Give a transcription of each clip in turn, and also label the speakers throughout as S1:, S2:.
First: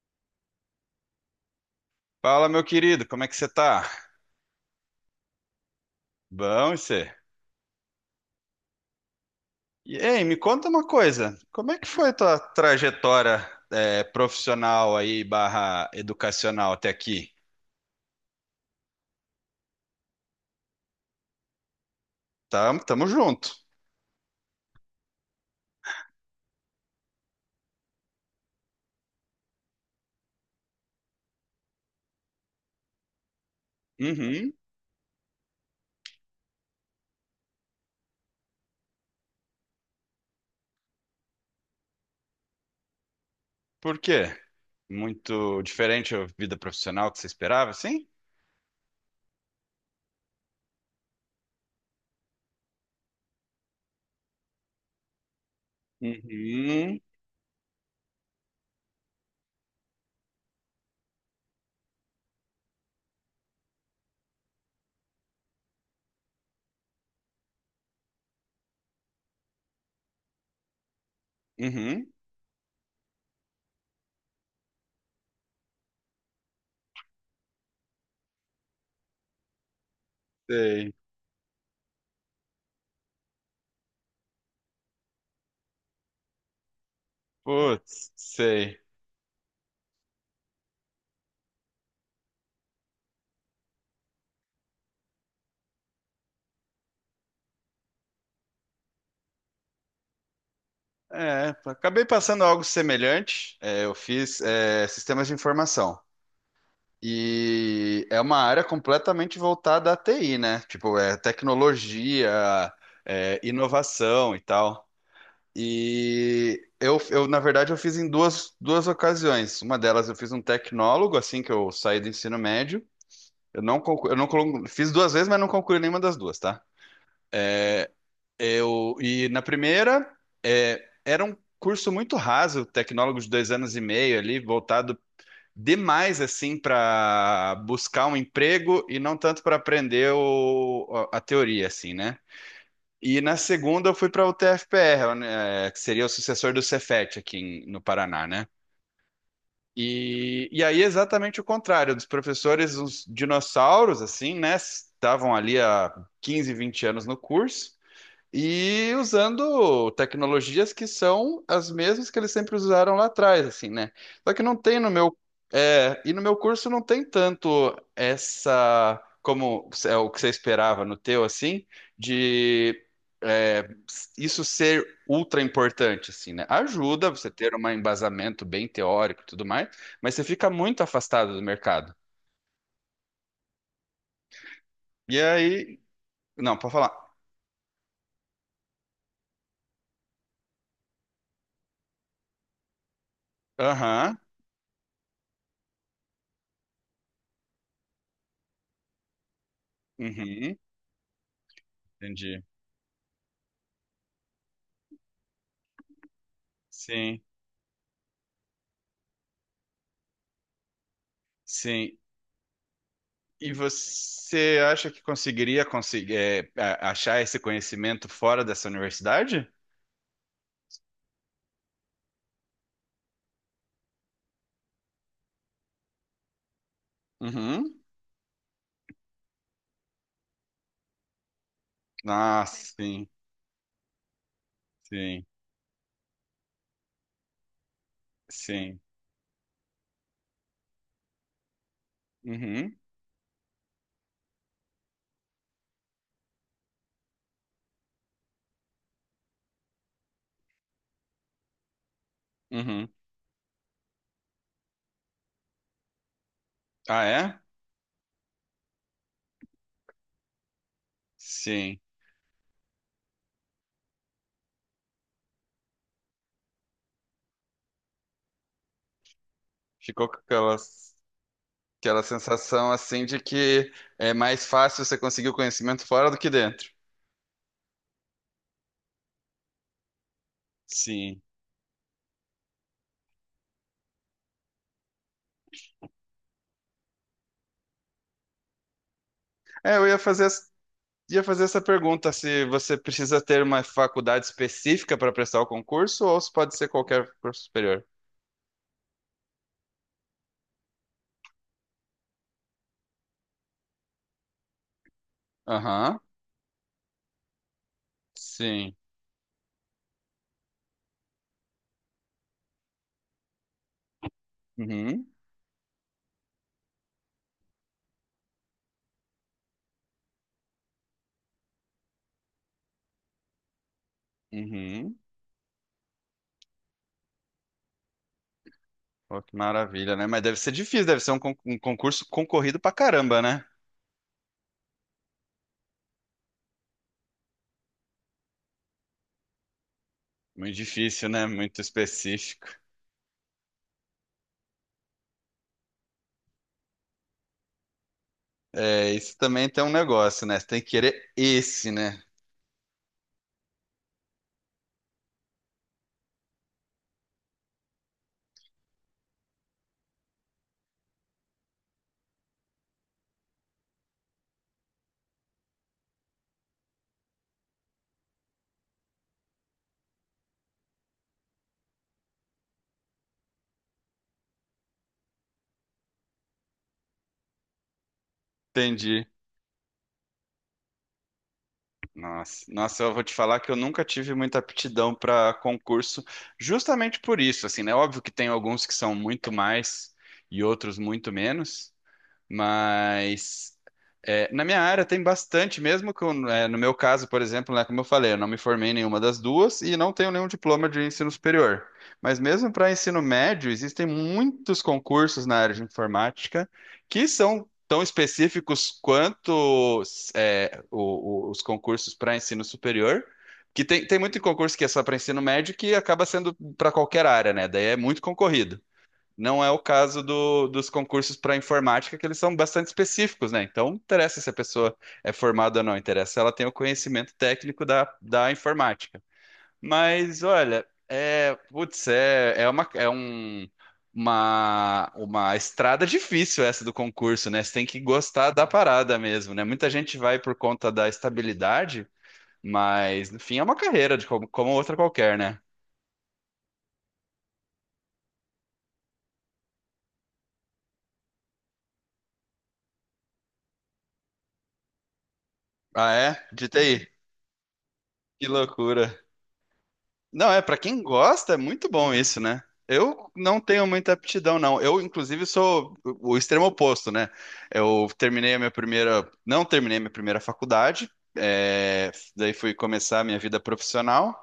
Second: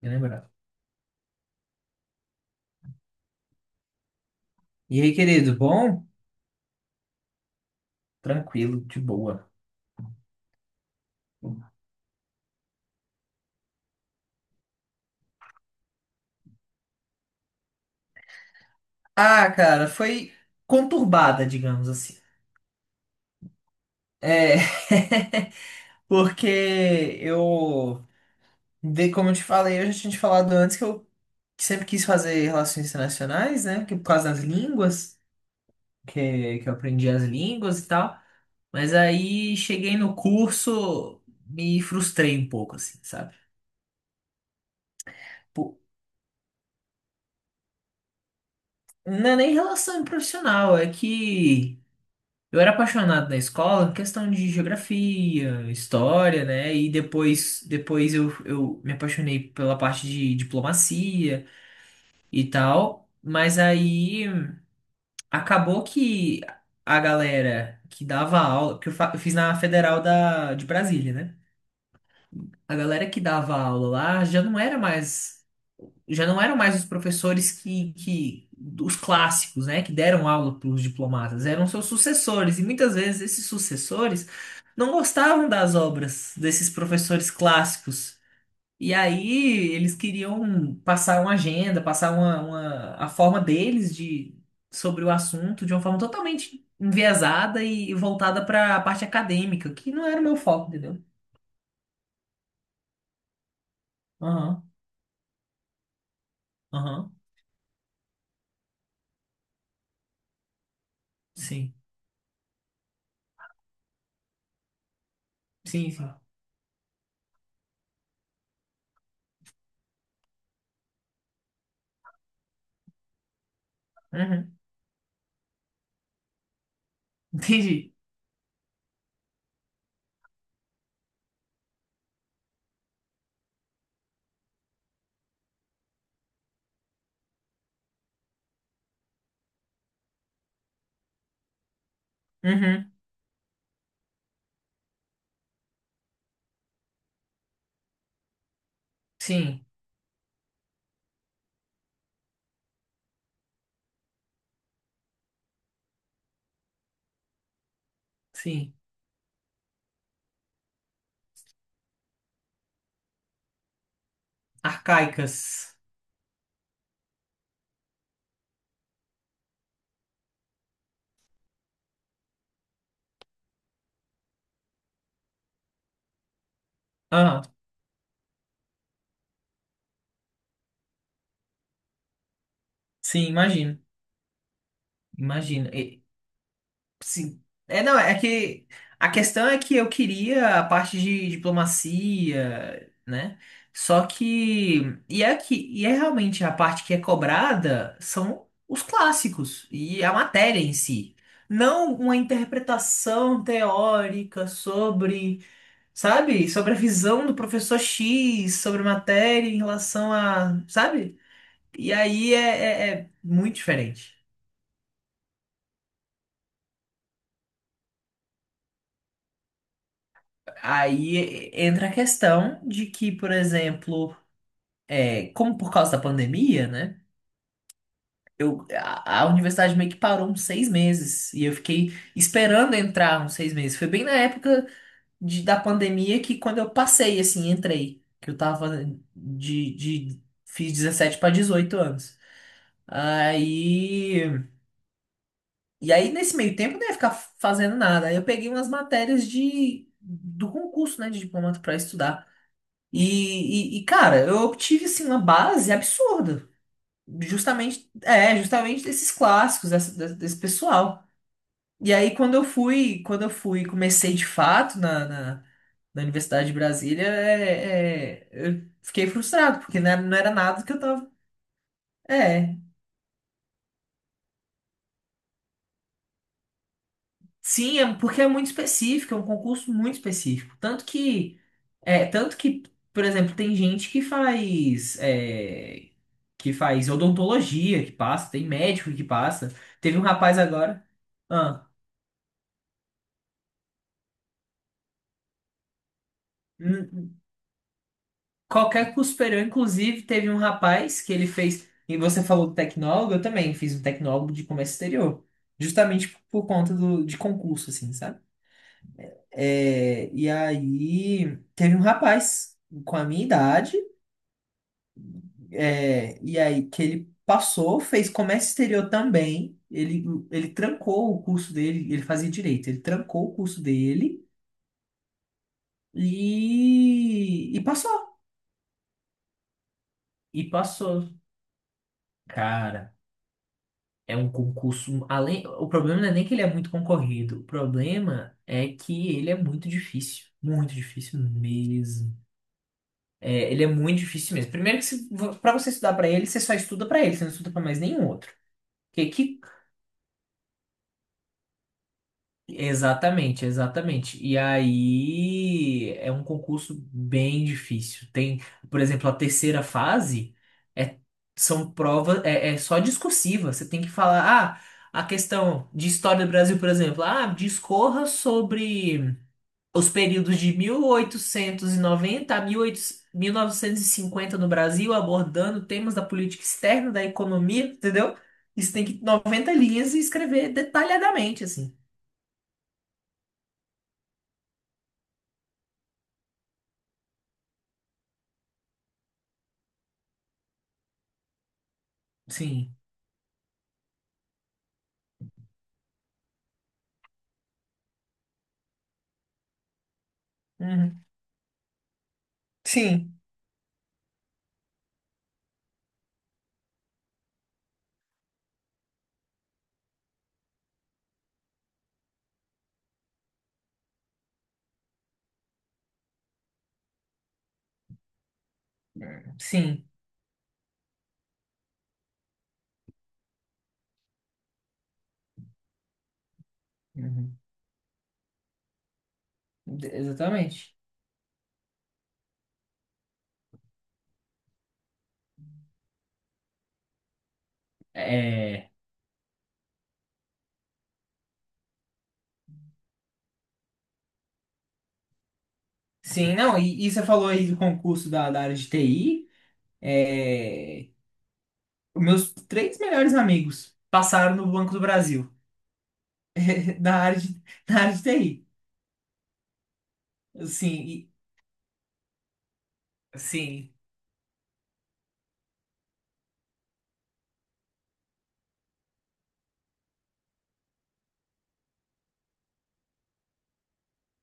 S1: Me lembrar.
S2: Fala, meu querido, como é que você tá?
S1: E aí, querido, bom?
S2: Bom, e você?
S1: Tranquilo, de boa.
S2: E ei, me conta uma coisa, como é que foi tua trajetória profissional aí, barra educacional até aqui?
S1: Ah, cara, foi conturbada, digamos assim.
S2: Tamo, tamo junto.
S1: É, porque eu, como eu te falei, eu já tinha te falado antes que eu sempre quis fazer relações internacionais, né? Que por causa das
S2: Uhum.
S1: línguas, que eu aprendi as línguas e tal. Mas aí cheguei no curso, me frustrei um pouco, assim, sabe?
S2: Por quê? Muito
S1: Pô,
S2: diferente a vida profissional que você esperava, assim?
S1: não é nem relação profissional, é que. Eu era apaixonado na escola, questão de geografia, história, né? E
S2: Uhum.
S1: depois, depois eu me apaixonei pela parte de diplomacia e tal. Mas aí acabou que a galera que dava aula, eu fiz na Federal da, de Brasília, né?
S2: Uhum.
S1: A galera que dava aula lá já não era mais. Já não eram mais os professores que, os clássicos, né, que deram aula para os
S2: Sei.
S1: diplomatas, eram seus sucessores, e muitas vezes esses sucessores não gostavam das obras desses professores
S2: Putz,
S1: clássicos.
S2: sei.
S1: E aí eles queriam passar uma agenda, passar a forma deles de sobre o assunto de uma forma totalmente enviesada e voltada para a parte acadêmica, que não era o meu foco, entendeu?
S2: É, acabei passando algo semelhante. É, eu fiz
S1: Aham,
S2: sistemas de informação.
S1: aham,
S2: E é uma área completamente voltada à TI, né? Tipo, é
S1: sim,
S2: tecnologia, é inovação e tal.
S1: sim, sim.
S2: E eu, na verdade, eu fiz em duas ocasiões. Uma delas eu fiz um tecnólogo, assim que eu saí do ensino médio. Eu não
S1: Uhum,
S2: conclu- Fiz duas vezes, mas não concluí nenhuma das duas, tá? É,
S1: entendi.
S2: E na primeira, era um curso muito raso, tecnólogo de 2 anos e meio ali, voltado demais assim para buscar um emprego e não tanto para aprender a teoria assim, né?
S1: Uhum,
S2: E na segunda eu fui para o TFPR, né, que seria o sucessor do Cefet aqui no Paraná, né?
S1: sim.
S2: E aí exatamente o contrário, dos professores, uns dinossauros assim, né? Estavam ali há 15 20 anos no curso.
S1: Sim.
S2: E usando tecnologias que são as mesmas que eles sempre usaram lá atrás, assim, né? Só que não tem no meu,
S1: Arcaicas.
S2: e no meu curso não tem tanto essa, como é o que você esperava no teu, assim, de é, isso ser ultra importante, assim, né? Ajuda você
S1: Aham.
S2: ter um embasamento bem teórico e tudo mais, mas você fica muito afastado do mercado.
S1: Sim, imagino.
S2: E
S1: Imagino.
S2: aí,
S1: E-
S2: não, para falar.
S1: sim. É, não, é que a questão é que eu queria a parte de diplomacia, né? Só
S2: Aham,
S1: que. E é que, e é realmente a parte que é cobrada são os clássicos e a
S2: uhum,
S1: matéria em si. Não uma
S2: entendi.
S1: interpretação teórica sobre, sabe? Sobre a
S2: Sim,
S1: visão do professor X sobre matéria em relação a, sabe? E
S2: sim.
S1: aí é
S2: E
S1: muito diferente.
S2: você acha que conseguiria conseguir, achar esse conhecimento fora dessa universidade?
S1: Aí entra a questão de que, por exemplo, é, como por causa da pandemia, né?
S2: Uhum.
S1: A universidade meio que parou uns seis meses e eu fiquei
S2: Ah,
S1: esperando
S2: sim,
S1: entrar uns seis meses. Foi bem na época
S2: sim,
S1: da pandemia que quando eu passei, assim, entrei. Que eu
S2: sim.
S1: tava fiz 17 para 18 anos.
S2: Uhum,
S1: Aí. E aí, nesse meio tempo, eu não ia ficar fazendo nada. Aí eu peguei umas matérias de, do concurso, né, de diplomata para estudar.
S2: uhum.
S1: Cara, eu obtive, assim, uma base absurda.
S2: Ah, é?
S1: Justamente, é, justamente desses clássicos, desse pessoal.
S2: Sim.
S1: E aí, quando eu fui, comecei de fato na Universidade de Brasília, eu fiquei frustrado, porque não era,
S2: Ficou com
S1: não era
S2: aquela,
S1: nada do que eu tava...
S2: aquela
S1: É,
S2: sensação assim de que é mais fácil você conseguir o conhecimento fora do que dentro.
S1: sim, é, porque é muito específico, é um concurso muito específico. Tanto
S2: Sim.
S1: que, é, tanto que, por exemplo, tem gente que faz, é, que faz odontologia que passa, tem médico que passa.
S2: É, eu ia
S1: Teve um
S2: fazer,
S1: rapaz
S2: as-
S1: agora.
S2: ia fazer essa
S1: Ah,
S2: pergunta, se você precisa ter uma faculdade específica para prestar o concurso ou se pode ser qualquer
S1: n-
S2: curso superior.
S1: qualquer curso superior, inclusive, teve um rapaz que ele fez. E você falou do tecnólogo, eu também fiz um tecnólogo de comércio exterior.
S2: Aham,
S1: Justamente por conta do, de concurso, assim, sabe?
S2: sim.
S1: É, e aí teve um rapaz com a minha idade.
S2: Uhum,
S1: É, e aí que ele passou, fez comércio exterior também. Ele trancou o curso dele, ele fazia direito, ele trancou o curso dele
S2: uhum.
S1: e passou.
S2: Pô, que maravilha, né? Mas deve
S1: E
S2: ser difícil, deve
S1: passou.
S2: ser um concurso concorrido pra
S1: Cara,
S2: caramba, né?
S1: é um concurso. Um, além, o problema não é nem que ele é muito concorrido. O problema é que ele é muito difícil.
S2: Muito
S1: Muito
S2: difícil,
S1: difícil
S2: né? Muito
S1: mesmo.
S2: específico.
S1: É, ele é muito difícil mesmo. Primeiro que se, você estudar para ele, você só estuda para ele, você não estuda para mais nenhum outro.
S2: É, isso
S1: Que
S2: também tem um negócio, né? Você tem que querer esse, né?
S1: Exatamente, exatamente. E aí é um concurso bem difícil. Tem, por exemplo, a terceira fase é são provas é só discursiva. Você tem que falar, ah, a questão de história do Brasil, por exemplo, ah, discorra sobre os períodos de 1890 a 1800 1950 no Brasil, abordando temas da política externa, da economia, entendeu? Isso tem que
S2: Entendi.
S1: 90 linhas e escrever detalhadamente, assim.
S2: Nossa, nossa, eu vou te falar que eu nunca tive muita aptidão para concurso, justamente por isso, assim, né? Óbvio que tem alguns que são muito mais e outros muito menos.
S1: Sim.
S2: Mas na minha área tem bastante, mesmo que no meu caso, por exemplo, né, como eu falei, eu não me formei em nenhuma das duas e não tenho nenhum diploma de
S1: Uhum.
S2: ensino superior. Mas mesmo para ensino
S1: Sim,
S2: médio, existem muitos concursos na área de informática que são tão específicos quanto os concursos para ensino superior. Que tem muito concurso que é só para ensino médio que acaba sendo para qualquer área, né? Daí é muito concorrido. Não é o
S1: sim.
S2: caso dos concursos para informática, que eles são bastante específicos, né? Então, não interessa se a pessoa é formada ou não, interessa se ela tem o conhecimento
S1: Uhum.
S2: técnico da informática. Mas, olha,
S1: Exatamente.
S2: putz, é, é uma, é um, uma estrada difícil essa do concurso, né? Você tem que gostar da
S1: É,
S2: parada mesmo, né? Muita gente vai por conta da estabilidade, mas, no fim, é uma carreira de como outra qualquer, né?
S1: sim, não, e você falou aí do concurso da, da área de TI. É, os meus três melhores amigos passaram no Banco do Brasil,
S2: Ah, é? De TI.
S1: da área de, da área de
S2: Que
S1: TI.
S2: loucura. Não, pra quem
S1: Sim, e-
S2: gosta, é muito bom isso, né? Eu não tenho
S1: sim.
S2: muita aptidão, não. Eu, inclusive, sou o extremo oposto, né? Eu terminei a minha primeira. Não terminei a minha primeira faculdade, daí fui começar a minha vida profissional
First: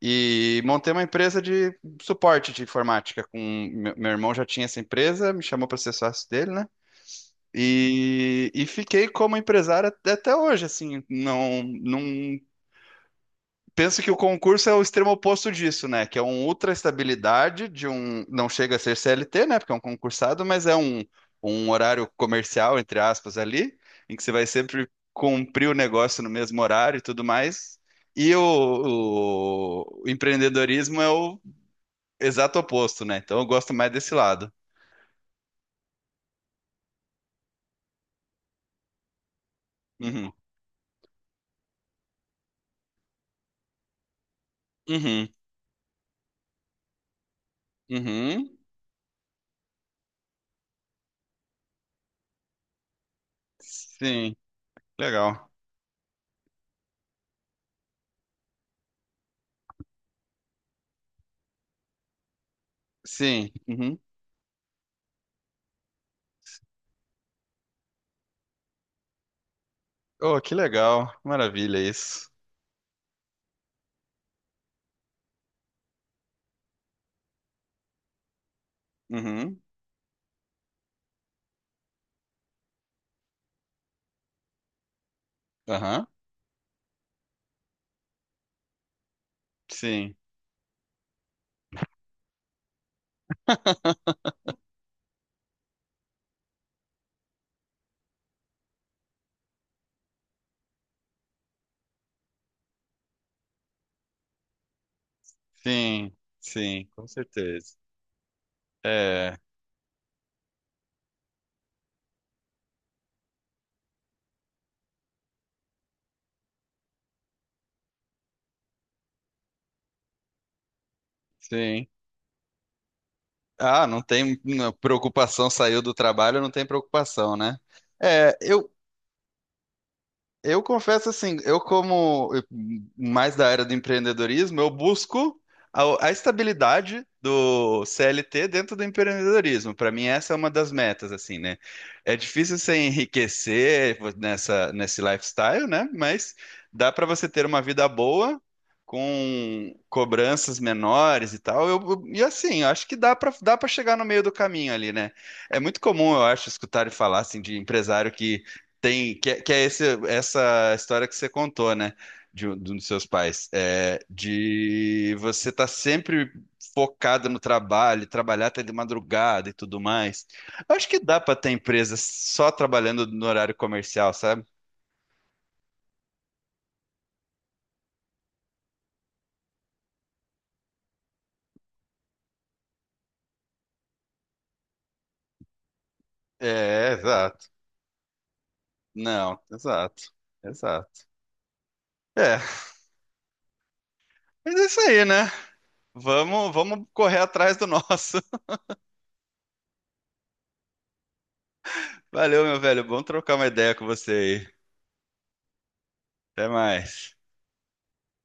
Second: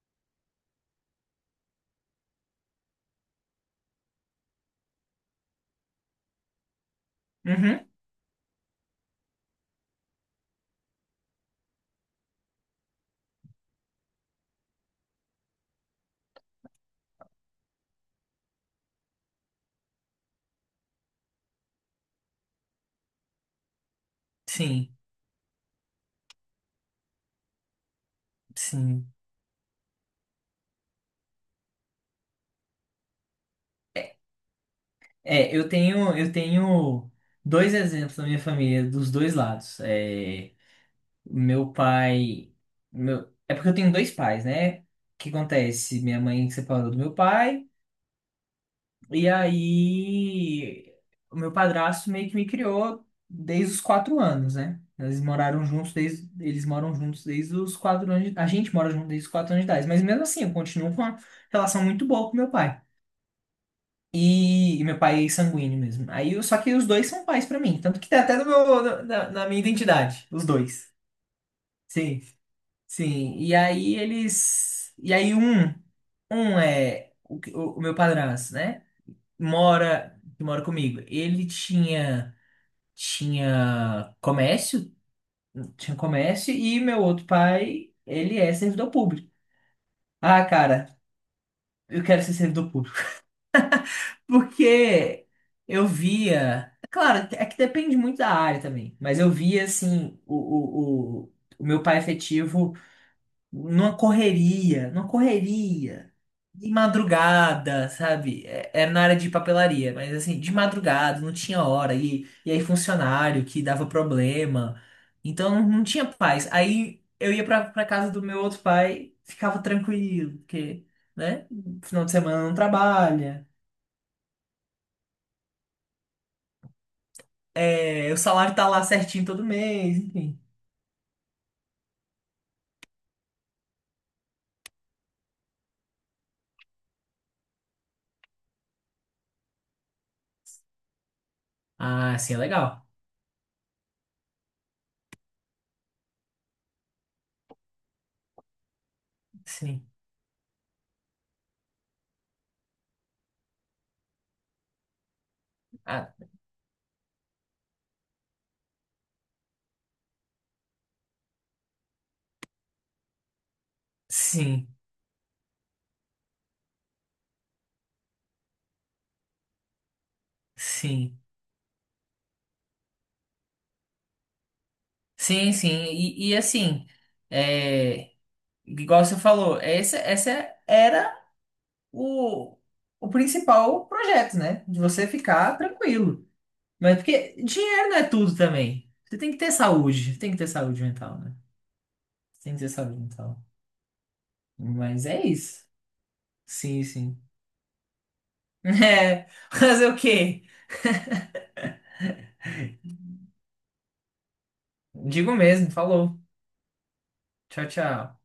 S2: e montei uma empresa de suporte de informática. Meu irmão já tinha essa empresa, me chamou para ser sócio dele, né?
S1: Uhum.
S2: E fiquei como empresário até hoje, assim, não, não. Penso que o concurso é o extremo oposto disso, né? Que é uma ultra estabilidade de um. Não chega a ser CLT, né? Porque é um concursado, mas é um horário comercial, entre aspas, ali, em que você vai sempre
S1: Sim,
S2: cumprir o negócio no mesmo horário e tudo mais. E
S1: sim.
S2: o empreendedorismo é o exato oposto, né? Então eu gosto mais desse lado.
S1: É, eu tenho dois exemplos na minha família, dos dois lados.
S2: Uhum.
S1: É meu pai. Meu... É porque eu tenho dois pais, né? O
S2: Uhum.
S1: que acontece? Minha mãe separou do meu pai,
S2: Uhum.
S1: e aí o meu padrasto meio que me criou desde os quatro
S2: Sim.
S1: anos, né? Eles
S2: Legal.
S1: moraram juntos desde. Eles moram juntos desde os quatro anos. A gente mora junto desde os quatro anos de idade. Mas mesmo assim, eu continuo com uma relação muito boa com meu pai.
S2: Sim. Uhum.
S1: E meu pai é sanguíneo mesmo. Aí, eu- só que os dois são pais pra mim. Tanto que tá até no meu, na, na minha identidade,
S2: Oh,
S1: os
S2: que
S1: dois.
S2: legal. Maravilha
S1: Sim.
S2: isso.
S1: Sim, e aí eles. E aí um é o, o meu padrasto, né?
S2: Uhum.
S1: Mora, que mora comigo. Ele tinha tinha comércio, tinha
S2: Aham.
S1: comércio e meu outro pai, ele é servidor público.
S2: Sim.
S1: Ah, cara, eu quero ser servidor público. Porque eu via, é claro, é que depende muito da área também, mas eu via assim o meu pai efetivo numa correria, numa
S2: Sim,
S1: correria. De
S2: sim, com certeza.
S1: madrugada, sabe? É, é na área de
S2: É,
S1: papelaria, mas assim, de madrugada, não tinha hora. E aí, funcionário que dava problema. Então, não, não tinha paz. Aí, eu ia pra casa do meu outro pai, ficava tranquilo, porque, né?
S2: sim.
S1: Final de semana não trabalha.
S2: Ah, não tem não, preocupação, saiu do trabalho, não tem preocupação, né?
S1: É, o
S2: É,
S1: salário tá
S2: eu,
S1: lá certinho todo mês, enfim.
S2: Eu confesso assim, eu como mais da era do empreendedorismo, eu busco a estabilidade do CLT dentro do empreendedorismo. Para mim, essa é uma das metas, assim, né? É
S1: Ah, sim, é
S2: difícil você
S1: legal.
S2: enriquecer nessa, nesse lifestyle, né? Mas dá para você ter uma vida boa com
S1: Sim.
S2: cobranças menores e tal. E assim, eu acho que dá para chegar no meio do caminho ali, né? É muito comum,
S1: Ah,
S2: eu acho, escutar e falar assim de empresário que tem, que é esse, essa história que você contou, né? De um dos seus pais. É,
S1: sim,
S2: de você estar sempre focado no trabalho, trabalhar até de madrugada e tudo mais. Eu acho que
S1: sim.
S2: dá para ter empresa só trabalhando no horário comercial, sabe?
S1: Sim, sim. E assim, é, igual você falou, essa era. O, o principal projeto, né? De você ficar tranquilo.
S2: É,
S1: Mas porque
S2: exato.
S1: dinheiro não é tudo também. Você tem que
S2: Não,
S1: ter
S2: exato.
S1: saúde, tem que ter saúde
S2: Exato.
S1: mental, né?
S2: É,
S1: Tem que ter saúde mental.
S2: mas é isso aí,
S1: Mas é
S2: né?
S1: isso.
S2: Vamos,
S1: Sim,
S2: vamos correr
S1: sim.
S2: atrás do nosso.
S1: É, fazer o quê?
S2: Valeu, meu velho. Bom trocar uma ideia com você aí.
S1: Digo mesmo, falou.
S2: Até mais.
S1: Tchau, tchau.